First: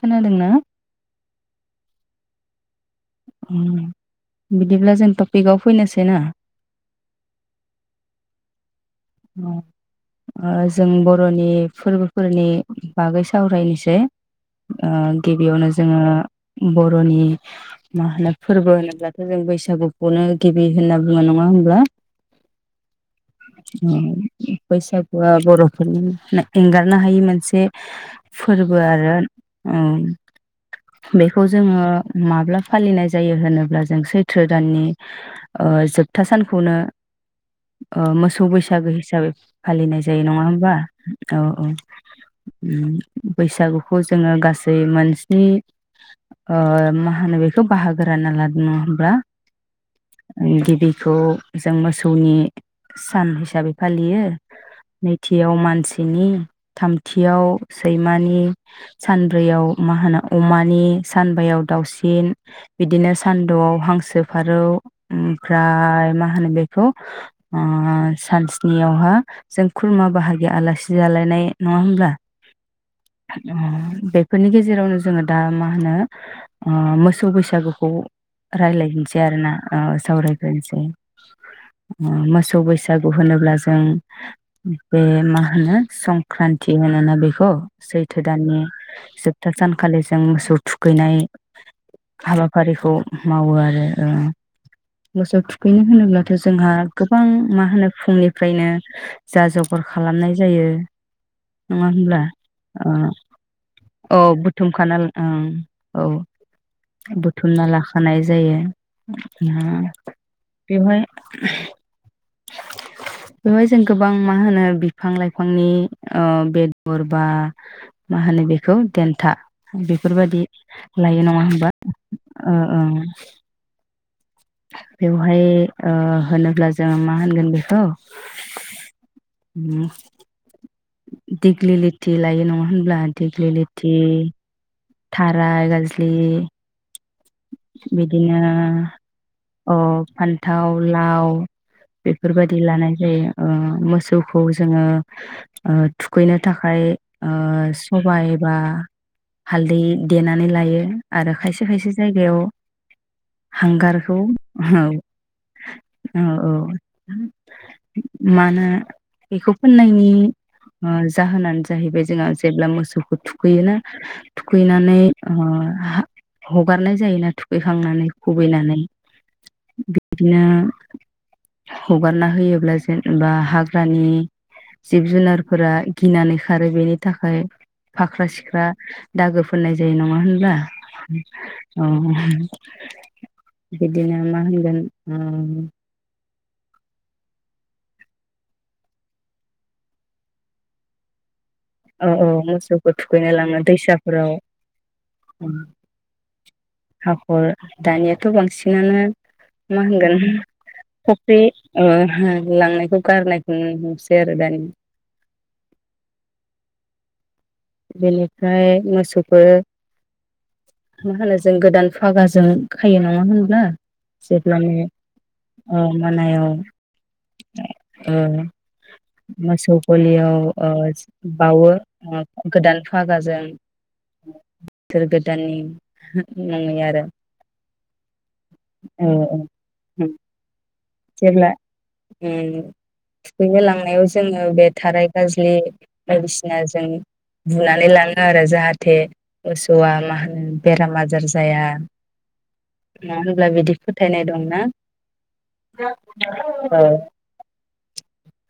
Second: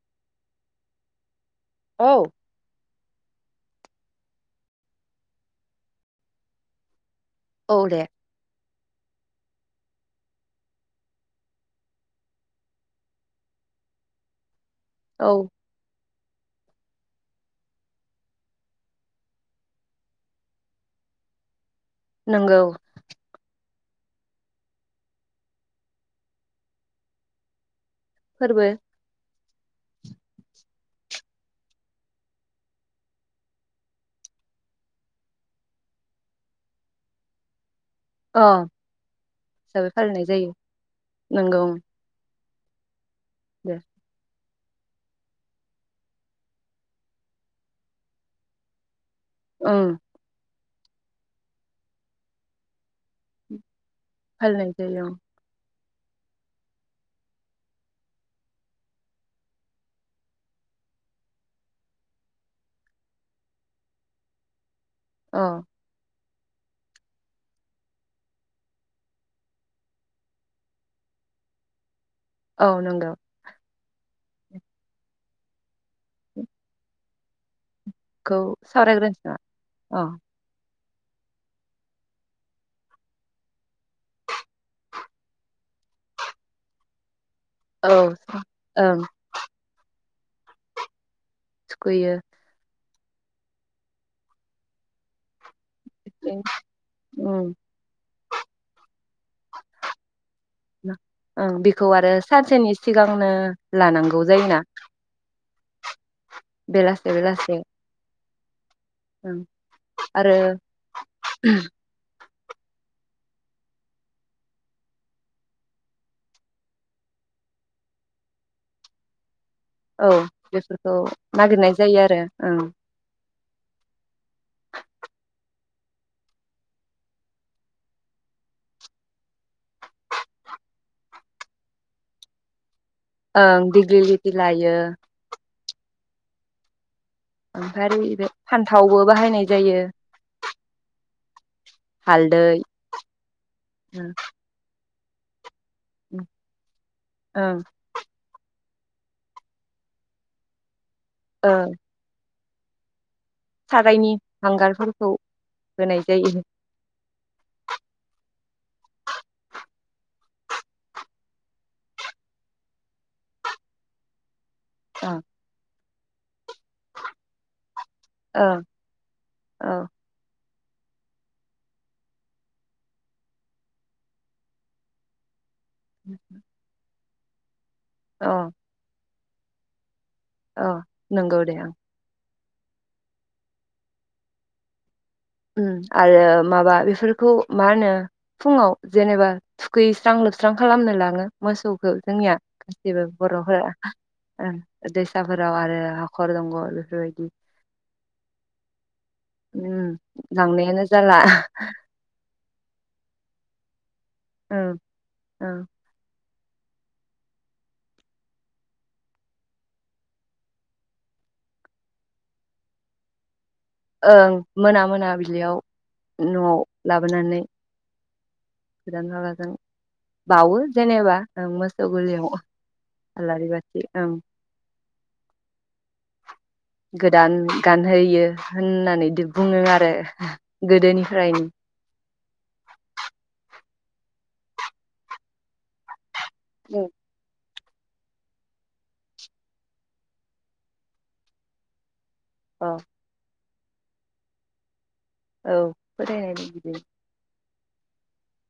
खोनादोंना? औ। ओम बिदिब्ला जों टपिकआव फैनोसै ना औ दे। ओ जों बर'नि फोरबोफोरनि बागै सावरायनोसै। ओ औ गिबियावनो जोङो बर'नि मा होनो फोरबो होनोब्लाथ' जों बैसागुखौनो गिबि होनना बुङो नङा होनोमब्ला नोंगौ। बैसागुआ बर'फोरनि एंगारनो हायि मोनसे फोरबो आरो। बेखौ जोङो माब्ला फालिनाय जायो होनोब्ला जों सैथ्र दाननि ओ जोबथा सानखौनो। सोसौ अ बैसागो हिसाबै फालिनाय जायो नङा होमबा औ नंगौ औ। उम। दे बैसागुखौ जोङो गासै दै मोनसिनि मा होनो बेखौ बाहागो रानना लादों होनब्ला औ। गिबिखौ जों मोसौनि सान हिसाबै फालियो फालिनाय जायो नैथियाव मानसि दिनि थामथियाव सैमानि सानब्रैयाव मा होनो अमानि सानबायाव दाउसिन बिदिनो सानद'आव हांसो फारौ औ ओमफ्राय मा माहोनो बेखौ सानसनियावहा जों खुरमा बाहागि आलासि जालायनाय नङा होमब्ला। औ नंगौ [unintelligible] बे फोरनि गेजेरावनो जोङो दा मा होनो मोसौ बैसागु बे खौ रायलायनोसै सावरायग्रोनोसै नामा आरो ना अ सावरायग्रोसै। [unintelligible] मोसौ बैसागु होनोब्ला जों बे मा होनो संक्रान्ति होनोना बे अ औ सैथो द ओं जोबथा सानखालि जों मोसौ थुखैनाय थुखैयो हाबाफारिखौ मावो आरो मोसौ थु बेनो होनोब्लाथ' जोंहा गोबां उम मा होनो फुंनिफ्रायनो जा जगार खालामनाय जायो ओं बेखौ नङा आरो हब्ला सानसेनि सिगांनो लानांगौ औ जायोना बुथुमखाना औ बेलासे बेलासे बुथुमना ला खानायनाय जायो ओं न आरो बेहाय बेवहाय जों गोबां मा होनो बिफां लाइफांनि ओ बेदर बा मा होनो बेखौ देन्था औ बेफोरबायादि बेफोरखौ लायो नङा होनबा नागिरनाय जायो आरो ओ बेवहाय ओ होनोब्ला जोङो मा होनगोन बेखौ दिग्लिलिथि लायो नङा होनब्ला दिग्लि ओं लिथि डिग्रि लिबि लायो थाराय बलि ओमफ्राय आरो बे बिदिनो फान्थावबो बाहायनाय ओ जायो फान्थाव लाव बेफोरबायदि हालदै लानाय जायो मोसौखौ जोंङो ओ थुखैनो थाखाय ओं सबाय बा हालदै देनानै लायो। आरो ओ खायसे खायसे [unintelligible] सारायनि हांगारखौ औ हांगारफोरखौ होनाय औ जायो औ मानो बेखौ फोननायनि ओ जाहोनानो जाहैबाय जोंहा जेब्ला मोसौखौ थुखैयोना थुखैनानै ओ ह हगारनाय जायो थुखै- खांनानै खुबैनानै औ बिदिनो हगारना होयोब्ला जेनेबा हाग्रानि जिब जुनार फोरा गिनानै खारो बेनि थाखाय फाख्रा अ सिख्रा दागो फोननाय जायो न ङा होनबा अ नंगौ दे आं अ बिदिनो मा होनगोन उ आरो माबा बेफोरखौ मा होनो फुङाव जेनेबा थुखैैस्रां लोबस्रां खालामनो लाङो मोसौखो औ औ जोंनिया मोसौखौ गासैबो थुखैनो लाङो बर'फोरा दैसाफोराव ओ दैसाफोराव आरो हाखर दङ बेफोरबायदि हाखर दानियाथ' बांसिनानो मा उ होनगोन फुख्रि लांनायखौ गारनाय [unintelligible] औ औ बेनिफ्राय मोसौफोर मा होनो जों गोदान फागाजों खायो नङा होनब्ला ओं जेब्लानो मोना मोना बिलियाव ओ नआव लाबोनानै औ गोदान फागाजों बावो ओ जेनेबा ओ बावो मोसौ ओ गोलियाव गोदान फागाजों आलारि बाथि ओं बोसोर गोदाननि मुङै आरो गोदान गानहोयो औ होननानै औ बुङो आरो जेब्ला गोदोनिफ्रायनो ओम थुखैनो लाङो नायाव जोङो बे थाराय गाजल्लि बायदिसिना जों बुनानै लाङो आरो जाहाथे मोसौआ मा होनो बेराम आजार जाया औ अब्ला बिदि फोथायनाय दंना? औ फोथायनायनि बिदिनो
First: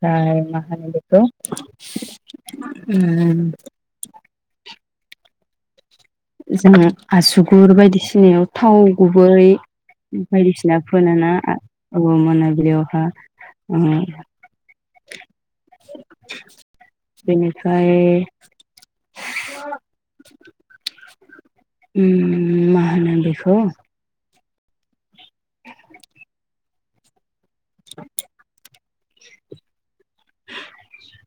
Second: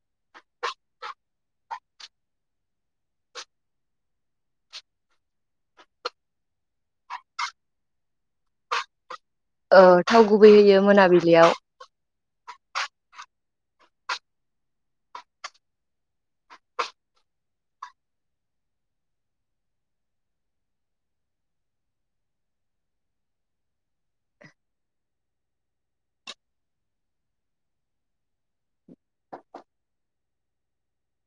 फ्राय मा होनो बेखौ उम जोंङो आसुगुर बायदिसिनायाव थाव गुबै ओ थाव गुबै बायदिसिना होयो फोनोना मोनाबिलियाव आ ओ मोना बेयावहा उम बेनिफ्राय उम मा होनो बेखौ [inaudible]